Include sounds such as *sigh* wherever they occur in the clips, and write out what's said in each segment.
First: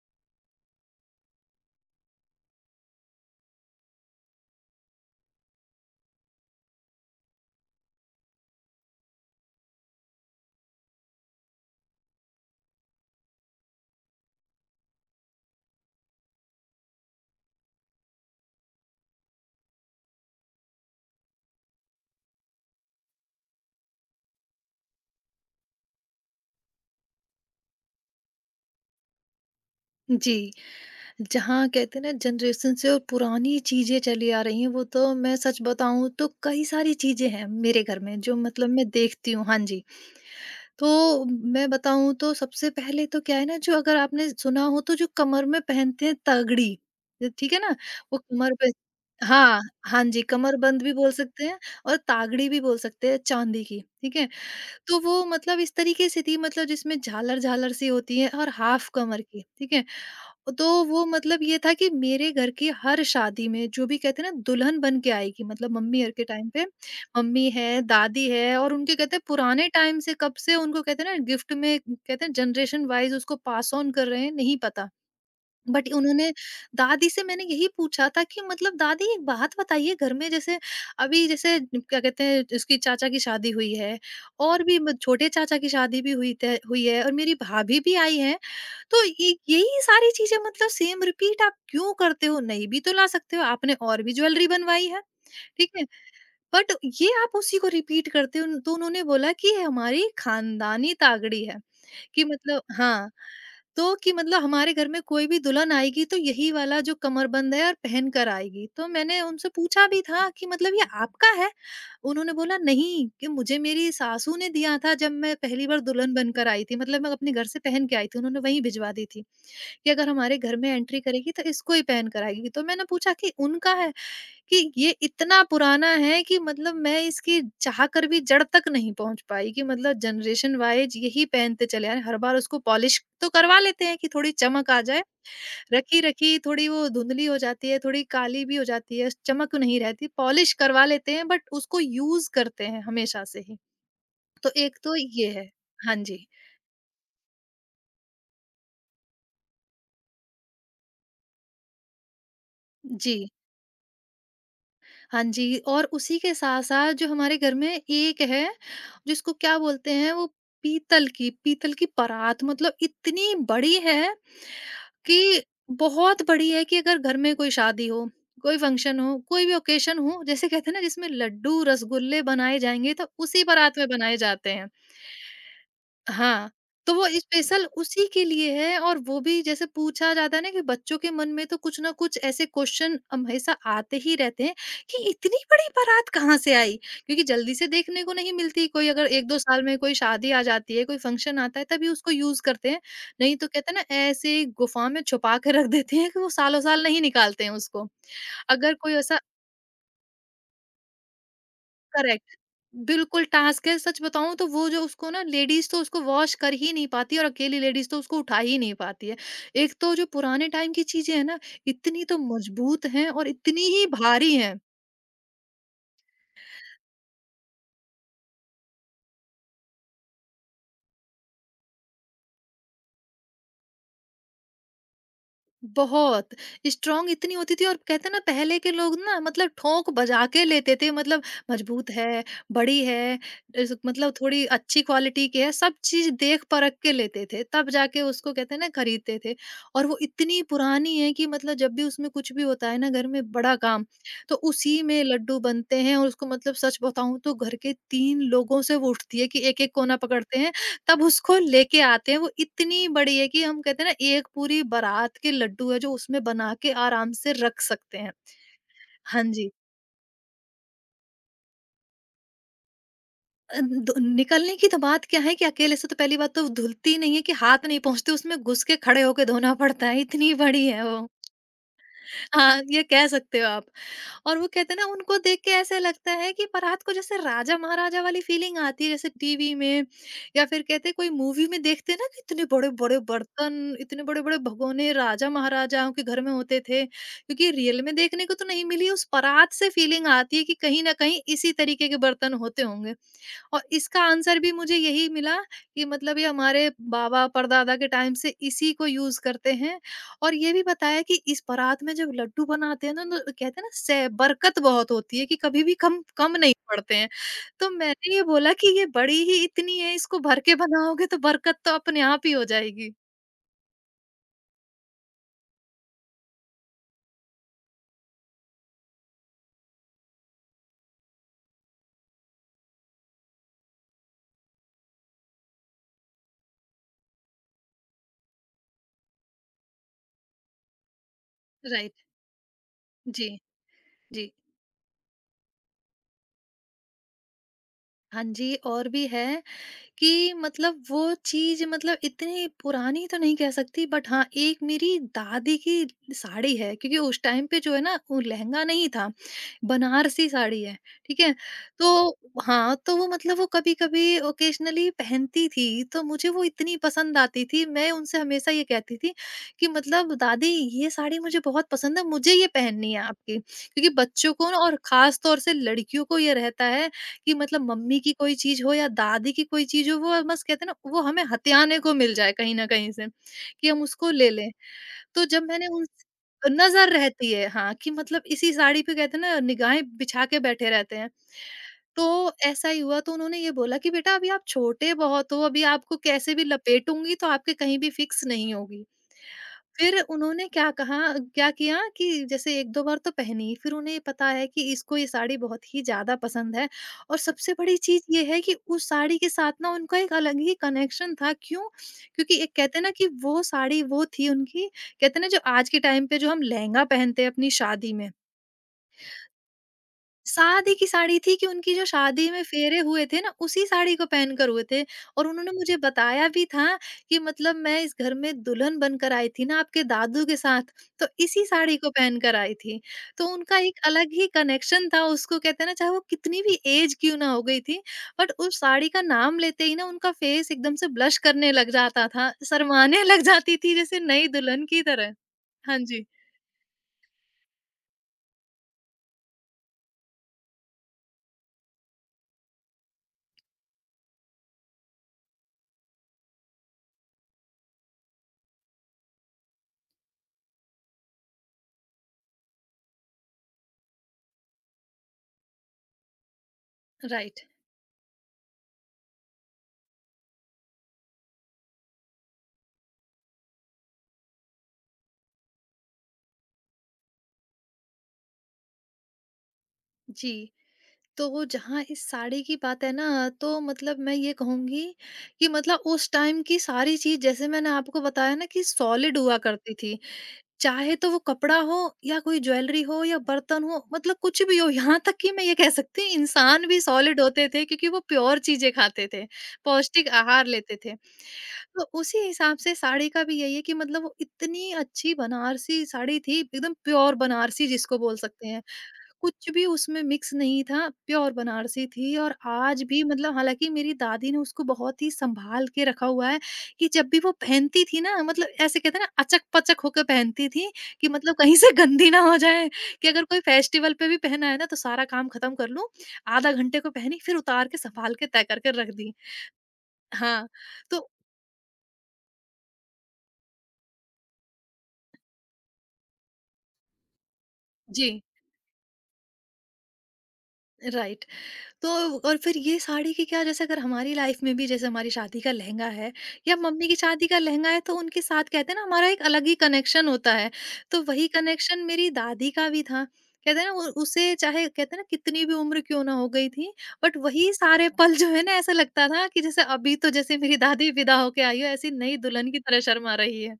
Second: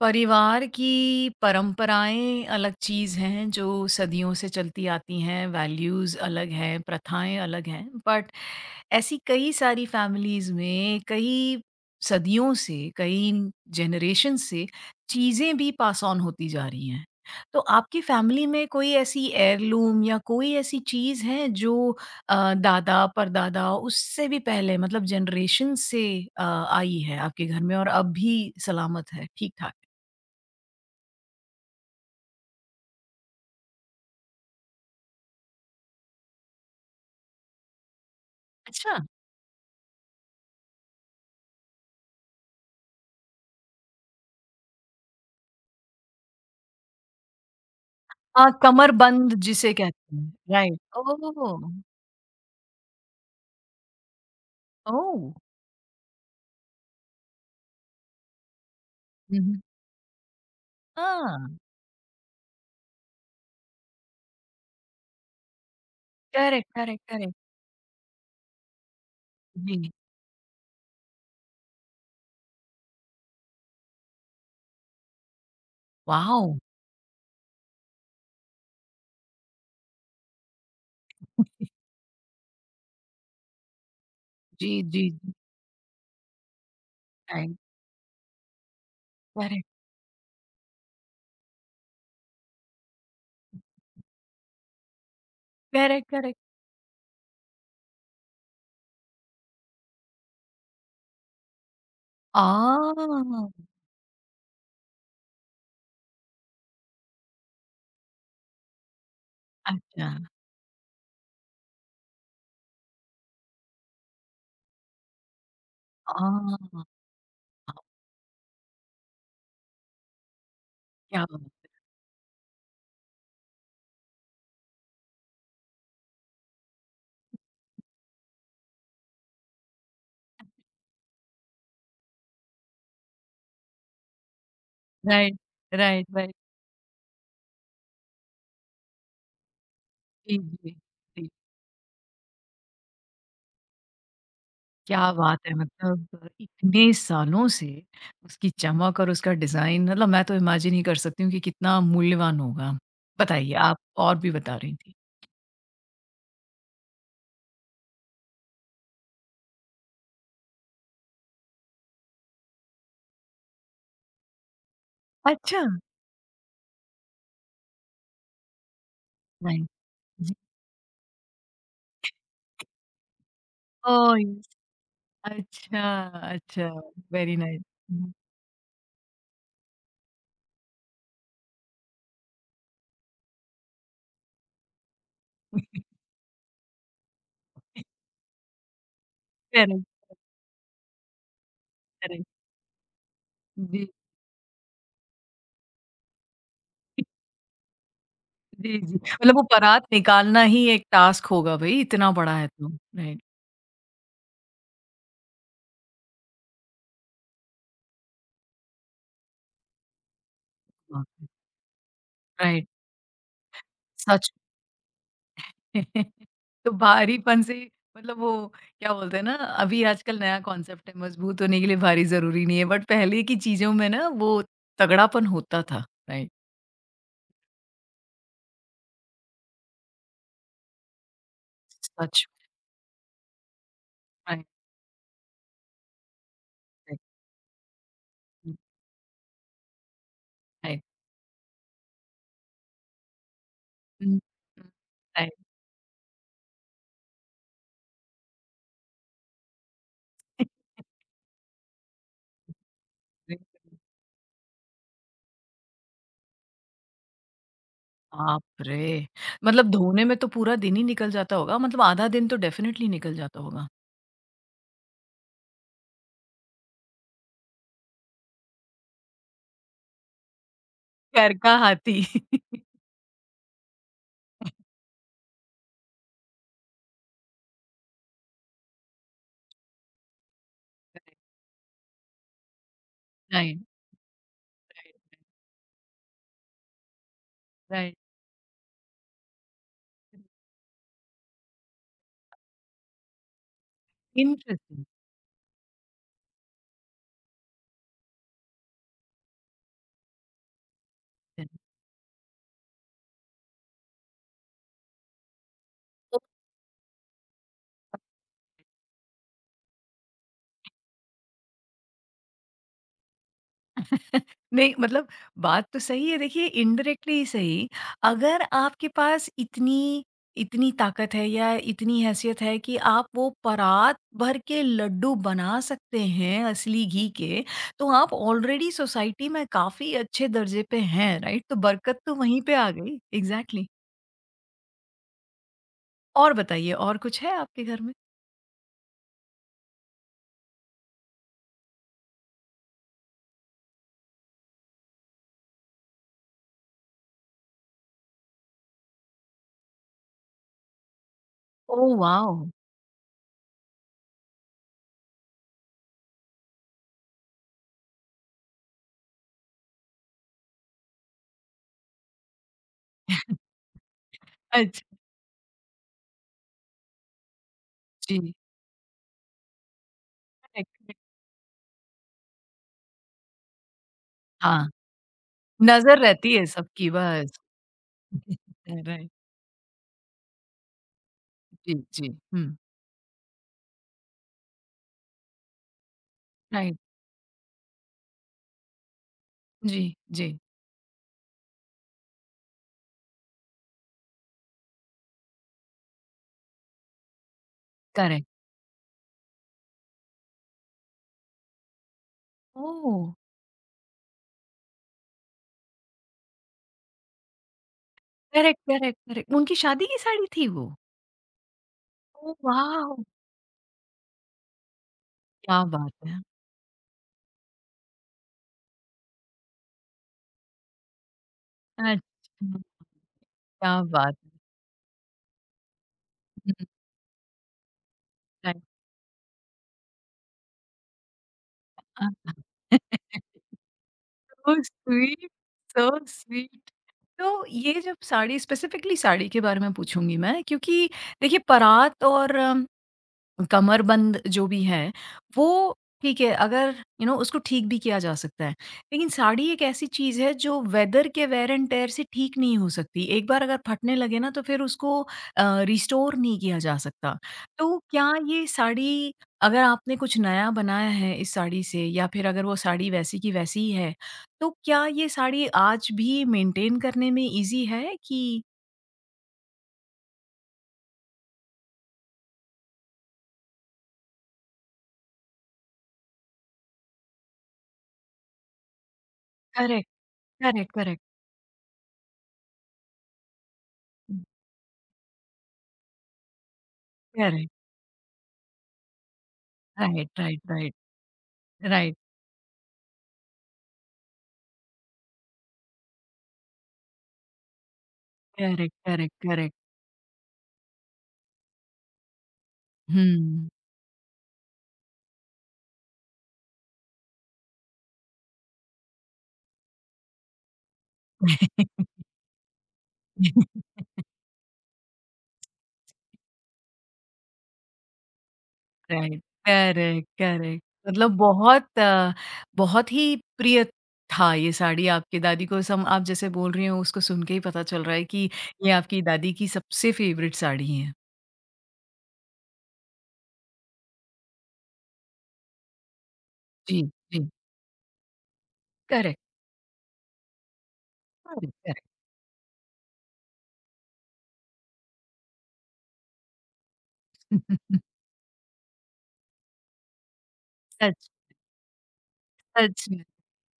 परिवार की परंपराएं अलग चीज़ हैं जो सदियों से चलती आती हैं। वैल्यूज़ अलग हैं, प्रथाएं अलग हैं, बट ऐसी कई सारी फैमिलीज़ में कई सदियों से कई जनरेशन से चीज़ें भी पास ऑन होती जा रही हैं। तो आपकी फैमिली में कोई ऐसी एयरलूम या कोई ऐसी चीज़ है जो दादा परदादा उससे भी पहले मतलब जनरेशन से आई है आपके घर में और अब भी सलामत है ठीक ठाक? जी, जहाँ कहते हैं ना जनरेशन से और पुरानी चीज़ें चली आ रही हैं, वो तो मैं सच बताऊँ तो कई सारी चीज़ें हैं मेरे घर में जो मतलब मैं अच्छा! देखती हूँ, हाँ जी। तो मैं बताऊँ तो सबसे पहले तो क्या है ना, जो अगर आपने सुना हो, तो जो कमर में पहनते हैं तगड़ी, ठीक है ना? वो कमर पे। कमरबंद हाँ, जिसे हाँ कहते जी, हैं, राइट। कमरबंद भी बोल ओह! सकते हैं ओह! और तागड़ी भी बोल सकते हैं, चाँदी की, ठीक है? तो वो मतलब इस तरीके से थी, मतलब जिसमें झालर-झालर सी होती है और हाफ़ कमर हुँ, की, हुँ। ठीक है? तो वो मतलब हाँ, ये था कि मेरे घर की हर शादी में जो भी कहते हैं ना दुल्हन बन के आएगी, मतलब मम्मी घर के टाइम पे, करेक्ट, करेक्ट, करेक्ट। मम्मी है, दादी है, और उनके कहते हैं पुराने जी, टाइम से कब से उनको कहते हैं ना गिफ्ट में, कहते हैं जनरेशन वाइज उसको पास ऑन कर रहे हैं, नहीं पता। बट उन्होंने वाओ! दादी से मैंने यही पूछा था कि मतलब दादी एक बात बताइए, घर में जैसे अभी जैसे क्या कहते हैं, उसकी चाचा की शादी हुई है, और जी, भी जी, छोटे जी, चाचा की शादी भी हुई है और मेरी राइट, भाभी भी आई है। तो करेक्ट, यही सारी चीजें मतलब सेम रिपीट आप क्यों करते हो? नहीं भी तो ला सकते हो, आपने और भी ज्वेलरी बनवाई है, ठीक है। Correct, correct. बट ये आप उसी को रिपीट करते हो। तो उन्होंने बोला कि ये हमारी खानदानी तागड़ी है, कि मतलब हाँ, आह! तो कि मतलब हमारे घर में कोई भी दुल्हन आएगी तो यही वाला जो कमरबंद है और पहन कर आएगी। तो मैंने उनसे पूछा भी अच्छा, था कि मतलब ये आपका है? उन्होंने बोला नहीं, कि मुझे मेरी सासू ने दिया था जब मैं पहली बार दुल्हन बनकर आई थी। आह! मतलब मैं अपने घर से पहन के आई थी, उन्होंने वहीं भिजवा दी थी, कि अगर हमारे घर में एंट्री क्या करेगी तो बात। इसको ही पहन कर आएगी। तो मैंने पूछा कि उनका है? कि ये इतना पुराना है कि मतलब मैं इसकी चाह कर भी जड़ तक नहीं पहुँच पाई कि मतलब जनरेशन वाइज़ यही पहनते चले आ रहे हैं। हर बार उसको पॉलिश तो करवा लेते हैं कि थोड़ी चमक आ जाए। Right, right, right. रखी-रखी थोड़ी वो धुंधली हो जाती है, थोड़ी काली भी हो जाती है, चमक नहीं रहती। जी, पॉलिश जी, करवा लेते हैं, जी। बट उसको यूज़ करते हैं हमेशा से ही। तो एक तो क्या ये बात है। है, हाँ जी। मतलब इतने सालों से उसकी चमक और उसका डिज़ाइन, मतलब मैं तो इमेजिन ही कर सकती हूँ कि कितना मूल्यवान होगा। जी। बताइए, आप और भी बता रही थीं। हाँ जी, और उसी के साथ-साथ जो हमारे घर में एक है, जिसको क्या बोलते हैं, वो पीतल की परात, मतलब इतनी बड़ी है, कि अच्छा। बहुत बड़ी है कि अगर घर में कोई शादी हो, कोई फंक्शन हो, कोई भी नहीं। ओकेशन हो, जी। जैसे कहते हैं ना जिसमें लड्डू, रसगुल्ले बनाए जाएँगे, तो उसी परात में ओह! बनाए जाते यस। हैं। अच्छा, हाँ, अच्छा, तो वो वेरी नाइस। स्पेशल उसी हुँ। के लिए है। और वो भी जैसे पूछा जाता है ना कि बच्चों के मन में तो कुछ ना कुछ ऐसे क्वेश्चन हमेशा आते ही रहते हैं कि इतनी बड़ी बारात कहाँ से आई? क्योंकि जल्दी से देखने को नहीं मिलती। कोई अगर 1-2 साल में करेक्ट, कोई शादी आ जाती है, कोई फंक्शन आता है, तभी उसको करेक्ट। यूज़ करते हैं। नहीं तो *laughs* कहते हैं जी। ना ऐसे ही गुफ़ा में छुपा के रख देते हैं कि वो सालों-साल नहीं निकालते हैं उसको। अगर जी, जी। कोई ऐसा। मतलब वो बारात निकालना ही एक टास्क होगा भई, इतना बड़ा करेक्ट। है तो। राइट, बिल्कुल, टास्क है, सच बताऊँ तो वो, जो उसको ना लेडीज़ तो उसको वॉश कर ही नहीं पाती है और अकेली लेडीज़ तो उसको उठा ही नहीं पाती है। एक तो जो पुराने टाइम की चीज़ें हैं वाक़ई। ना, इतनी तो राइट, मज़बूत हैं और इतनी ही सच भारी में। हैं। *laughs* तो भारीपन से मतलब वो क्या बोलते हैं ना, अभी आजकल नया कॉन्सेप्ट है, मजबूत होने के लिए भारी ज़रूरी नहीं है, बट पहले की चीज़ों में ना वो तगड़ापन होता था। राइट, बहुत स्ट्रांग इतनी होती थी, और कहते हैं ना पहले के लोग ना मतलब ठोंक बजा के लेते थे, मतलब मजबूत है, सच। बड़ी है, मतलब थोड़ी राइट, अच्छी क्वालिटी की है, सब चीज देख परख के राइट, लेते थे, तब जाके उसको हुँ, कहते हैं ना खरीदते थे। और वो इतनी राइट। पुरानी है कि मतलब जब भी उसमें कुछ भी होता है ना, घर में बड़ा काम, हुँ, तो हुँ, उसी में लड्डू राइट। बनते हैं। और उसको मतलब सच बताऊं तो घर के तीन लोगों से वो उठती है, कि एक एक कोना पकड़ते हैं, तब उसको लेके आते हैं। वो इतनी बड़ी है कि हम कहते *laughs* हैं ना एक पूरी बारात के लड्डू है जो उसमें बना के आराम से रख सकते हैं। बाप रे! हाँ जी। मतलब धोने में तो पूरा दिन ही निकल जाता होगा, मतलब आधा दिन तो डेफ़िनेटली निकल जाता होगा। दो निकलने की तो बात क्या है, कि अकेले से तो पहली बात तो धुलती नहीं है, कि हाथ नहीं पहुँचते, उसमें घुस के खड़े होके धोना पड़ता है, इतनी बड़ी है वो। घर का हाथी। *laughs* हाँ, ये कह सकते हो आप। और वो कहते हैं ना उनको देख के ऐसे लगता है, कि परात को जैसे राजा-महाराजा वाली फीलिंग आती है, जैसे टीवी में या फिर कहते हैं कोई मूवी में देखते हैं ना कि इतने बड़े-बड़े राइट, बर्तन, इतने बड़े-बड़े भगोने राइट, राइट, राजा-महाराजाओं के घर में होते थे। क्योंकि रियल में राइट। देखने को तो नहीं मिली, उस परात से फीलिंग आती *laughs* है कि कहीं न कहीं इसी तरीके के बर्तन होते होंगे। और इसका आंसर भी मुझे इंटरेस्टिंग। यही मिला कि मतलब ये हमारे बाबा परदादा के टाइम से इसी को यूज करते हैं। और ये भी बताया कि इस परात में जब लड्डू बनाते हैं ना, तो कहते हैं ना से बरकत बहुत होती है, कि कभी भी कम कम नहीं पड़ते हैं। तो मैंने ये बोला कि ये बड़ी ही इतनी है, इसको भर के बनाओगे तो बरकत तो अपने आप ही हो जाएगी। नहीं मतलब बात तो सही है, देखिए, इनडायरेक्टली ही सही, अगर आपके पास इतनी इतनी ताकत है या इतनी हैसियत है कि आप वो परात भर के लड्डू बना सकते हैं असली घी के, तो आप ऑलरेडी सोसाइटी में काफी अच्छे दर्जे पे हैं, राइट, तो बरकत राइट। तो वहीं पे आ गई, जी। Exactly exactly। जी। और बताइए, और कुछ है आपके घर में? हाँ जी, और भी है कि मतलब वो चीज़, मतलब इतनी पुरानी तो नहीं कह सकती, बट हाँ, एक मेरी दादी की साड़ी है, क्योंकि उस टाइम पे जो है ना वो लहंगा नहीं था, बनारसी साड़ी है, ठीक है? ओह तो वाओ! हाँ, तो वो मतलब वो कभी-कभी ओकेज़नली पहनती थी, तो मुझे वो इतनी पसंद आती थी, मैं उनसे हमेशा ये कहती थी कि मतलब दादी ये साड़ी मुझे बहुत पसंद है, मुझे ये पहननी है आपकी। *laughs* क्योंकि बच्चों को ना, और अच्छा। ख़ास तौर से लड़कियों को ये रहता है कि मतलब मम्मी की जी, कोई चीज़ हो या दादी की कोई चीज़ हो, वो बस कहते हैं correct, ना correct। वो हमें हथियाने को मिल जाए कहीं न कहीं से, कि हम उसको ले लें। हाँ। तो जब मैंने उन। नजर रहती है नज़र सबकी बस। रहती है, हाँ, कि मतलब *laughs* इसी साड़ी पे राइट। कहते हैं ना निगाहें बिछा के बैठे रहते हैं। जी, जी। तो हम्म, ऐसा ही हुआ, तो उन्होंने ये बोला कि बेटा अभी आप छोटे बहुत हो, अभी आपको कैसे भी राइट, लपेटूँगी तो आपके कहीं भी फिक्स नहीं होगी। जी, फिर जी, उन्होंने क्या कहा, क्या किया कि जैसे 1-2 बार तो पहनी, फिर उन्हें पता है कि इसको ये साड़ी बहुत ही ज़्यादा पसंद है। और सबसे बड़ी चीज़ ये करेक्ट। है कि उस साड़ी के साथ ना उनका एक अलग ही कनेक्शन था, क्यों? क्योंकि एक कहते हैं ना ओह! कि वो साड़ी वो थी उनकी, कहते हैं ना जो आज के टाइम पे जो हम लहंगा पहनते हैं अपनी शादी में, करेक्ट, करेक्ट, करेक्ट। उनकी शादी की साड़ी थी वो? शादी की साड़ी थी, कि उनकी जो शादी ओह में फेरे वाओ! हुए थे ना, उसी साड़ी को पहनकर हुए थे। और उन्होंने क्या मुझे बात है! बताया भी था कि मतलब मैं इस घर में दुल्हन बनकर आई थी ना आपके दादू के साथ, तो इसी साड़ी को अच्छा, पहनकर आई थी। तो उनका क्या एक अलग बात ही है! कनेक्शन था उसको, कहते हैं ना, चाहे वो कितनी भी हुँ, ऐज क्यों ना हो गई थी, बट उस राइट। साड़ी का नाम लेते ही ना उनका फेस एकदम से ब्लश करने लग जाता हाँ, था, हाँ। शर्माने *laughs* लग *laughs* जाती थी जैसे नई सो दुल्हन की तरह। स्वीट, हाँ सो जी, स्वीट। *laughs* तो ये जब साड़ी, स्पेसिफिकली साड़ी के बारे में पूछूँगी मैं, क्योंकि देखिए, बारात और कमरबंद जो भी है, वो ठीक है, अगर यू नो उसको ठीक भी किया जा सकता है। लेकिन साड़ी एक ऐसी चीज़ है जो वेदर के वेयर एंड टेयर से ठीक नहीं हो सकती। एक बार अगर फटने लगे ना तो फिर उसको रिस्टोर नहीं किया जा सकता। राइट। तो क्या ये साड़ी, अगर आपने कुछ नया बनाया है इस साड़ी से या फिर अगर वो साड़ी वैसी की वैसी ही है, तो क्या ये साड़ी आज भी मेंटेन करने में ईज़ी है कि? जी। तो जहाँ इस साड़ी की बात है ना, तो मतलब मैं ये कहूँगी कि मतलब उस टाइम की सारी चीज़, जैसे मैंने आपको बताया ना, कि सॉलिड हुआ करती करेक्ट, थी। करेक्ट, चाहे करेक्ट। तो वो कपड़ा हो या कोई ज्वेलरी हो या बर्तन हो, मतलब कुछ भी हो, यहाँ तक कि मैं ये कह सकती हूँ इंसान भी सॉलिड होते करेक्ट, थे, क्योंकि वो प्योर चीज़ें खाते थे, पौष्टिक राइट, राइट, आहार राइट, लेते थे। तो राइट। उसी हिसाब से साड़ी का भी यही है कि मतलब वो इतनी अच्छी बनारसी साड़ी थी, एकदम प्योर बनारसी जिसको बोल सकते हैं। करेक्ट, करेक्ट, कुछ करेक्ट। भी उसमें मिक्स नहीं था, प्योर बनारसी थी। और आज भी मतलब हुँ। हालाँकि मेरी दादी ने उसको बहुत ही सँभाल के रखा हुआ है, कि जब भी वो पहनती थी ना, मतलब ऐसे कहते हैं ना अचक-पचक होके पहनती थी, कि मतलब कहीं से *laughs* गंदी ना हो जाए, कि अगर कोई फेस्टिवल पे भी पहना है ना, तो सारा काम खत्म कर लूँ, आधा घंटे को पहनी फिर उतार के सँभाल के तय करके रख दी। राइट, करेक्ट, हाँ, करेक्ट। *laughs* तो मतलब बहुत बहुत ही प्रिय था ये साड़ी आपकी दादी को। सम आप जैसे बोल रही हो उसको सुन के ही पता चल रहा है जी, कि ये आपकी दादी की सबसे फ़ेवरेट साड़ी है। राइट। तो और फिर ये साड़ी की क्या, जैसे अगर हमारी लाइफ में भी जैसे हमारी शादी का लहंगा है या जी, मम्मी की शादी जी। का लहंगा है, तो उनके साथ कहते हैं ना हमारा करेक्ट, एक अलग ही कनेक्शन होता है। तो वही करेक्ट, कनेक्शन करेक्ट। मेरी दादी का भी था, कहते हैं ना, उसे चाहे कहते हैं ना कितनी भी उम्र क्यों ना हो गई थी, बट वही सारे *laughs* *laughs* पल जो है ना ऐसा लगता था कि जैसे अभी तो जैसे मेरी दादी सच, विदा होके आई हो, ऐसी नई दुल्हन की तरह सच में। शर्मा रही है।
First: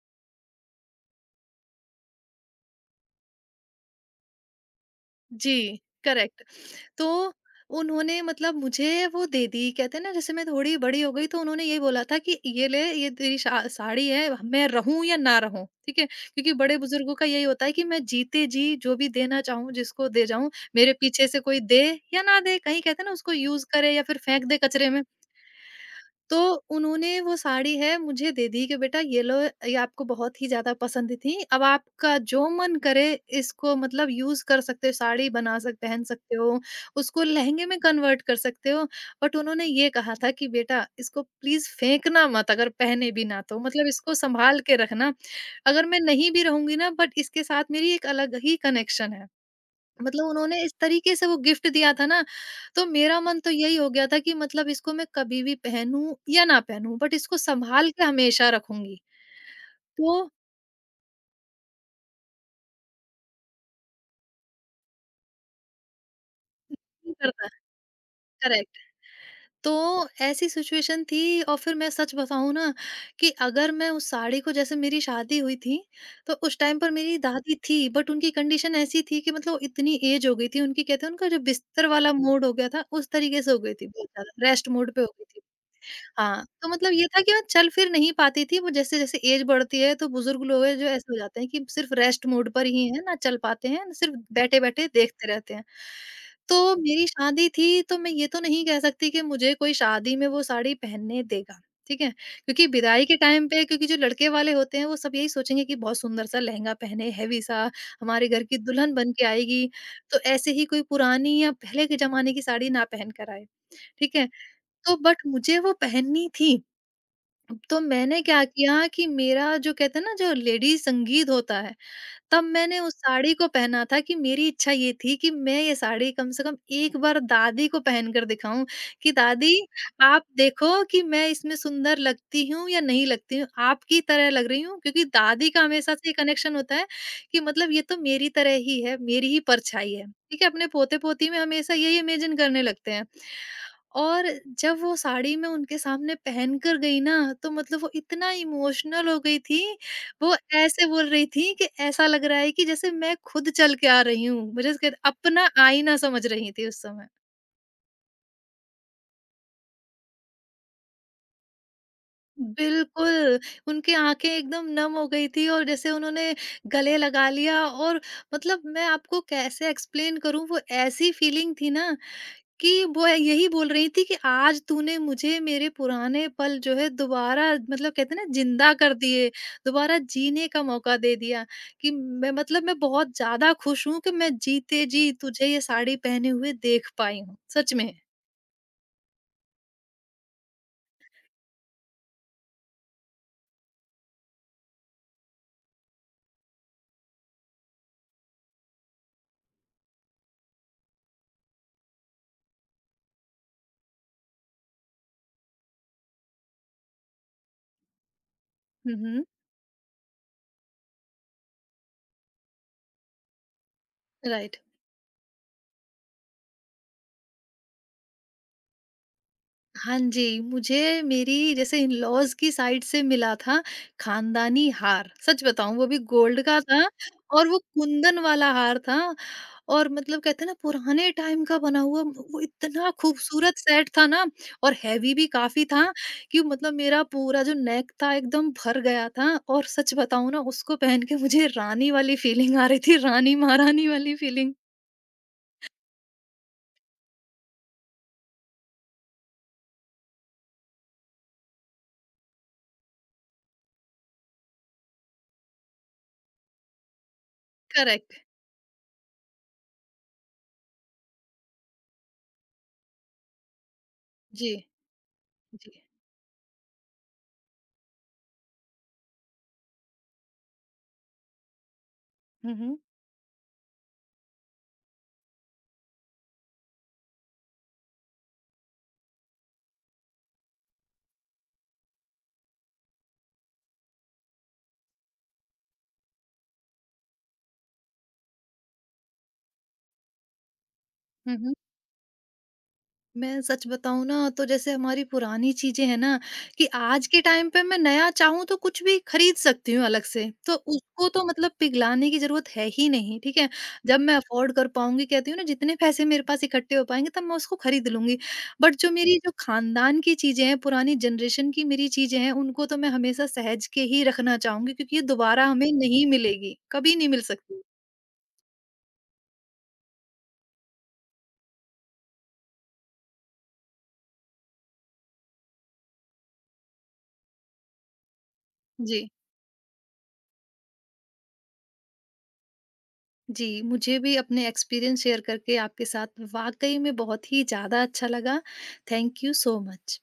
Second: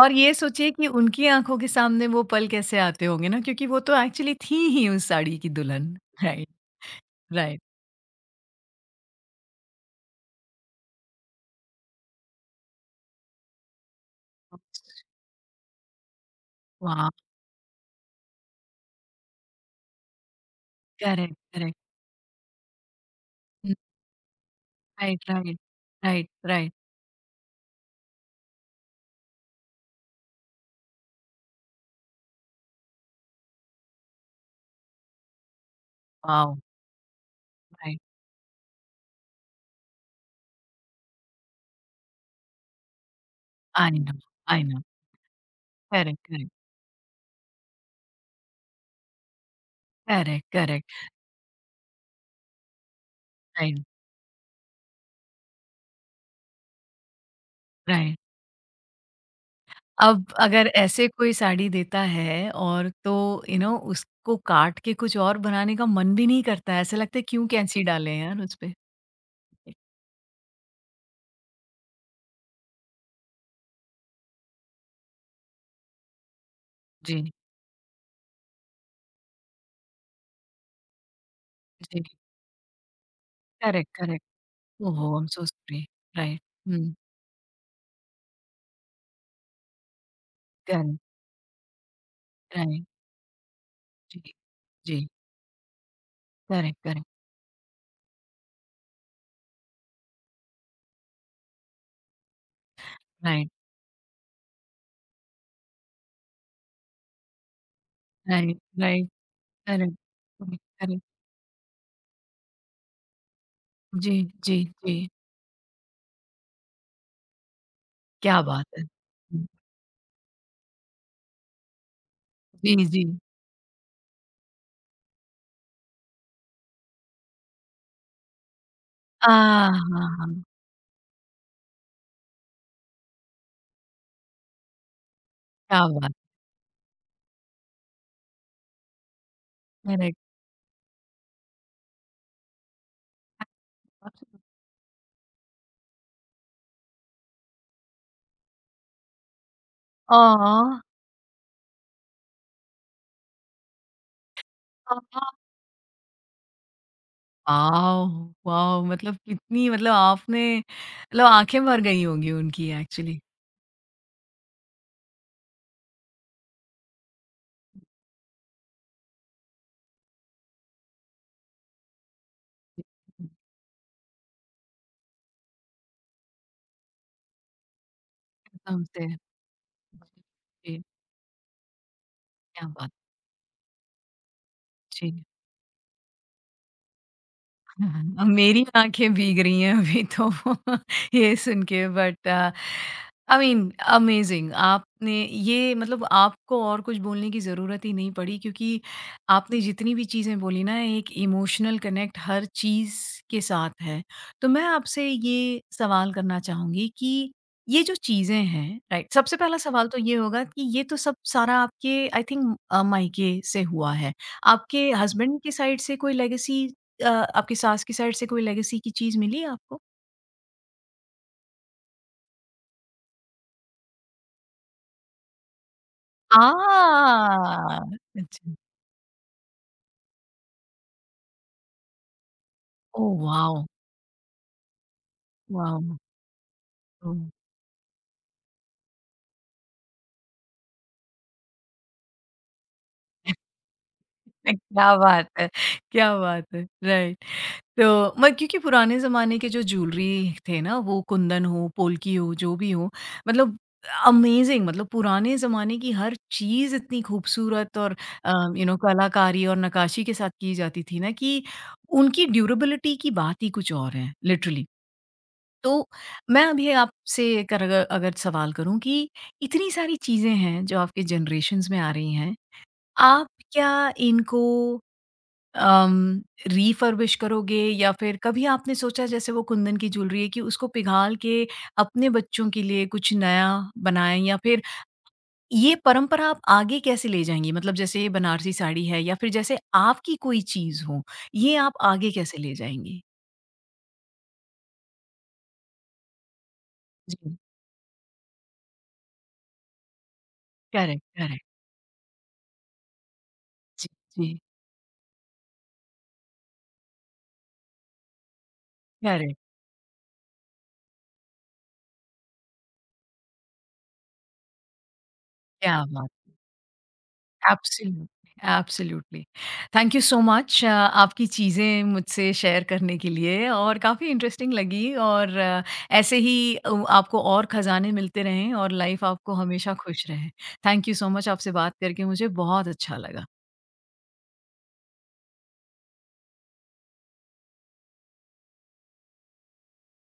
और ये सोचिए कि उनकी आँखों के सामने वो पल कैसे आते होंगे ना, क्योंकि वो तो एक्चुअली थी ही उस साड़ी की जी। दुल्हन। करेक्ट। राइट, तो राइट। उन्होंने मतलब मुझे वो दे दी, कहते हैं ना, जैसे मैं थोड़ी बड़ी हो गई तो उन्होंने ये बोला था कि ये ले, ये तेरी साड़ी है, मैं रहूं या ना रहूं, ठीक है? क्योंकि बड़े वाह! बुजुर्गों का यही होता है कि मैं जीते जी जो भी देना चाहूं, जिसको दे जाऊं। मेरे पीछे करेक्ट, से कोई करेक्ट। दे या ना दे, कहीं कहते हैं ना, उसको यूज करे या फिर फेंक दे कचरे में। राइट, राइट, राइट, तो राइट। उन्होंने वो साड़ी है मुझे दे दी कि बेटा ये लो, ये आपको बहुत ही ज़्यादा पसंद थी। अब आपका जो मन करे, इसको मतलब यूज़ कर सकते हो, साड़ी बना सक पहन सकते वाव! हो, उसको लहंगे में राइट। कन्वर्ट कर सकते हो। बट उन्होंने ये कहा था कि बेटा इसको प्लीज़ फेंकना मत, अगर पहने भी ना तो, मतलब आई इसको नो, सँभाल आई के नो। रखना। अगर मैं करेक्ट, नहीं भी करेक्ट, रहूँगी ना, बट इसके साथ मेरी एक अलग ही कनेक्शन है। मतलब करेक्ट, उन्होंने इस करेक्ट। तरीके से वो गिफ्ट दिया था ना। तो मेरा मन तो यही राइट, हो गया था कि मतलब इसको मैं कभी भी पहनूं या ना पहनूं, बट इसको संभाल के राइट। हमेशा रखूंगी। तो अब अगर ऐसे कोई साड़ी देता है और तो यू नो उसको काट के कुछ और बनाने का मन भी नहीं करता है, ऐसा नहीं लगता है क्यों करता। कैंची डालें यार उस पे? करेक्ट। तो ऐसी सिचुएशन थी, और फिर मैं सच बताऊं ना, कि अगर मैं उस साड़ी को, जैसे मेरी शादी हुई थी, तो उस टाइम पर मेरी जी, दादी थी, बट उनकी कंडीशन ऐसी थी कि मतलब इतनी एज हो गई थी उनकी, कहते हैं उनका जो बिस्तर जी। वाला मोड हो गया था, उस तरीके से हो गई थी, करेक्ट, बहुत करेक्ट। ज्यादा रेस्ट मोड ओह! पे हो आई गई एम थी। So sorry. राइट। हाँ, तो मतलब हुँ। ये था कि मैं चल फिर नहीं पाती थी, वो जैसे-जैसे एज बढ़ती है तो बुजुर्ग लोग हैं जो करेक्ट, ऐसे हो जाते हैं कि सिर्फ रेस्ट मोड पर राइट। ही हैं, ना चल पाते हैं, ना सिर्फ जी, बैठे-बैठे जी। देखते रहते हैं। तो करेक्ट, करेक्ट। मेरी शादी थी तो मैं ये तो नहीं कह सकती कि मुझे कोई शादी में वो साड़ी पहनने देगा, ठीक है? क्योंकि विदाई के टाइम राइट, पे, क्योंकि जो लड़के वाले होते हैं वो सब यही सोचेंगे कि बहुत सुंदर-सा लहंगा पहने, हैवी-सा, हमारे घर राइट, की दुल्हन राइट। बन के आएगी, करेक्ट, तो ऐसे करेक्ट, ही कोई करेक्ट। पुरानी या पहले के ज़माने की साड़ी ना पहन कर आए, जी, ठीक है? जी, जी। तो बट मुझे वो पहननी थी। तो मैंने क्या क्या बात है! किया कि मेरा जो, कहते हैं ना, जो लेडी संगीत होता है, तब जी, मैंने उस जी। साड़ी को पहना था कि मेरी इच्छा ये थी कि मैं ये साड़ी कम से कम एक बार दादी को पहनकर दिखाऊँ कि दादी, हाँ, हाँ, आप हाँ। देखो कि मैं इसमें सुंदर लगती हूँ या नहीं लगती हूँ, आपकी तरह लग रही हूँ, क्योंकि दादी का क्या हमेशा से बात! ये कनेक्शन होता है कि मतलब ये तो मेरी तरह ही है, मेरी ही परछाई है। करेक्ट। ठीक है? अपने पोते-पोती में हमेशा यही इमेजिन करने लगते हैं। और जब वो साड़ी मैं उनके सामने पहनकर गई ना, तो मतलब वो इतना इमोशनल हो गई थी, वो ऑह! ऐसे बोल रही थी कि ऐसा लग रहा है कि जैसे मैं खुद चल के आ रही हूँ। मुझे उसके अपना आईना समझ रही थी उस समय। वॉव! वॉव! मतलब कितनी, मतलब आपने, मतलब आँखें भर गई होंगी उनकी एक्चुअली। बिल्कुल, उनकी आँखें एकदम नम हो गई थी, और जैसे उन्होंने गले लगा लिया, और मतलब मैं आपको कैसे एक्सप्लेन करूँ, वो ऐसी फीलिंग थी ना, कि वो यही बोल रही थी कि आज तूने मुझे मेरे पुराने पल जो है दोबारा, मतलब कहते हैं ना, जिंदा कसम कर से। दिए, दोबारा जीने का जी, मौका दे दिया, कि मैं, मतलब क्या मैं बात! बहुत ज़्यादा खुश हूँ कि मैं जीते जी जी। तुझे ये साड़ी पहने हुए देख पाई हूँ। सच में। हाँ, अब मेरी आँखें भीग रही हैं अभी तो। *laughs* ये सुन के, बट आई मीन अमेजिंग। आपने ये मतलब आपको और कुछ बोलने की ज़रूरत ही नहीं पड़ी, क्योंकि आपने जितनी भी चीज़ें बोली ना, एक इमोशनल कनेक्ट हर चीज़ के साथ है। तो मैं आपसे ये सवाल करना चाहूँगी कि ये जो चीज़ें हैं, हुँ, राइट? हुँ। सबसे पहला सवाल तो ये होगा कि ये तो सब सारा आपके, आई थिंक, मायके से हुआ है। राइट। आपके हस्बैंड के साइड से कोई लेगेसी, आपकी सास की साइड से कोई लेगेसी की चीज़ मिली आपको? हाँ जी, मुझे मेरी, जैसे इन-लॉज़ की साइड से मिला था खानदानी हार। सच बताऊँ, वो भी गोल्ड आ! का था, और वो कुंदन वाला अच्छा। हार था, और मतलब कहते हैं ना पुराने टाइम का बना हुआ वो इतना ओह खूबसूरत वाओ! सेट था ना, और हैवी भी काफी था, वाओ! कि मतलब मेरा ओह! पूरा जो नेक था एकदम भर गया था। और सच बताऊं ना, उसको पहन के मुझे रानी वाली फीलिंग आ रही थी, रानी *laughs* महारानी वाली फीलिंग। क्या बात है! क्या बात है! राइट। तो म क्योंकि पुराने ज़माने के जो जूलरी थे ना, वो कुंदन हो, पोल्की हो, जो भी हो, मतलब अमेज़िंग। मतलब पुराने ज़माने की हर चीज़ इतनी खूबसूरत, और करेक्ट। अ, यू नो कलाकारी और नक्काशी के साथ की जाती थी ना कि उनकी ड्यूरेबिलिटी की बात ही कुछ और है, जी। लिटरली। जी। तो मैं अभी आपसे कर, अगर अगर सवाल करूँ कि इतनी सारी चीज़ें हैं जो आपके जनरेशन्स में आ रही हैं, हम्म, आप क्या इनको अम, रिफर्बिश करोगे, या फिर कभी आपने सोचा जैसे वो कुंदन की ज्वेलरी है कि उसको पिघाल के अपने बच्चों के लिए कुछ नया बनाएँ, या फिर ये परंपरा आप आगे कैसे ले जाएँगी? मतलब जैसे ये बनारसी साड़ी है या फिर जैसे आपकी कोई चीज़ हो, हम्म। ये आप आगे कैसे ले जाएँगी? मैं सच बताऊँ ना, तो जैसे हमारी पुरानी चीज़ें हैं ना, कि आज के जी, टाइम पे मैं नया चाहूँ तो कुछ भी खरीद सकती हूँ अलग से। तो करेक्ट, उसको तो करेक्ट। मतलब पिघलाने की ज़रूरत है ही नहीं, ठीक है? जी, जब मैं जी, अफ़ोर्ड कर पाऊँगी, कहती हूँ ना, जितने पैसे मेरे पास इकट्ठे हो पाएँगे तब मैं उसको खरीद लूँगी। बट जो मेरी जो करेक्ट। ख़ानदान की चीज़ें हैं, पुरानी जनरेशन की मेरी चीज़ें हैं, उनको तो मैं हमेशा सहेज के ही रखना चाहूँगी क्योंकि ये दोबारा हमें क्या नहीं बात! मिलेगी, कभी नहीं मिल सकती। Absolutely, absolutely. Thank you so much, आपकी चीज़ें मुझसे शेयर करने के लिए, और काफ़ी इंटरेस्टिंग लगी। और ऐसे ही, आपको और खज़ाने मिलते रहें और लाइफ़ जी। आपको हमेशा खुश रहे। थैंक यू सो मच, आपसे बात करके मुझे बहुत अच्छा लगा। जी, मुझे भी अपने एक्सपीरियंस शेयर करके आपके साथ वाक़ई में बहुत ही ज़्यादा अच्छा लगा। Thank you so much.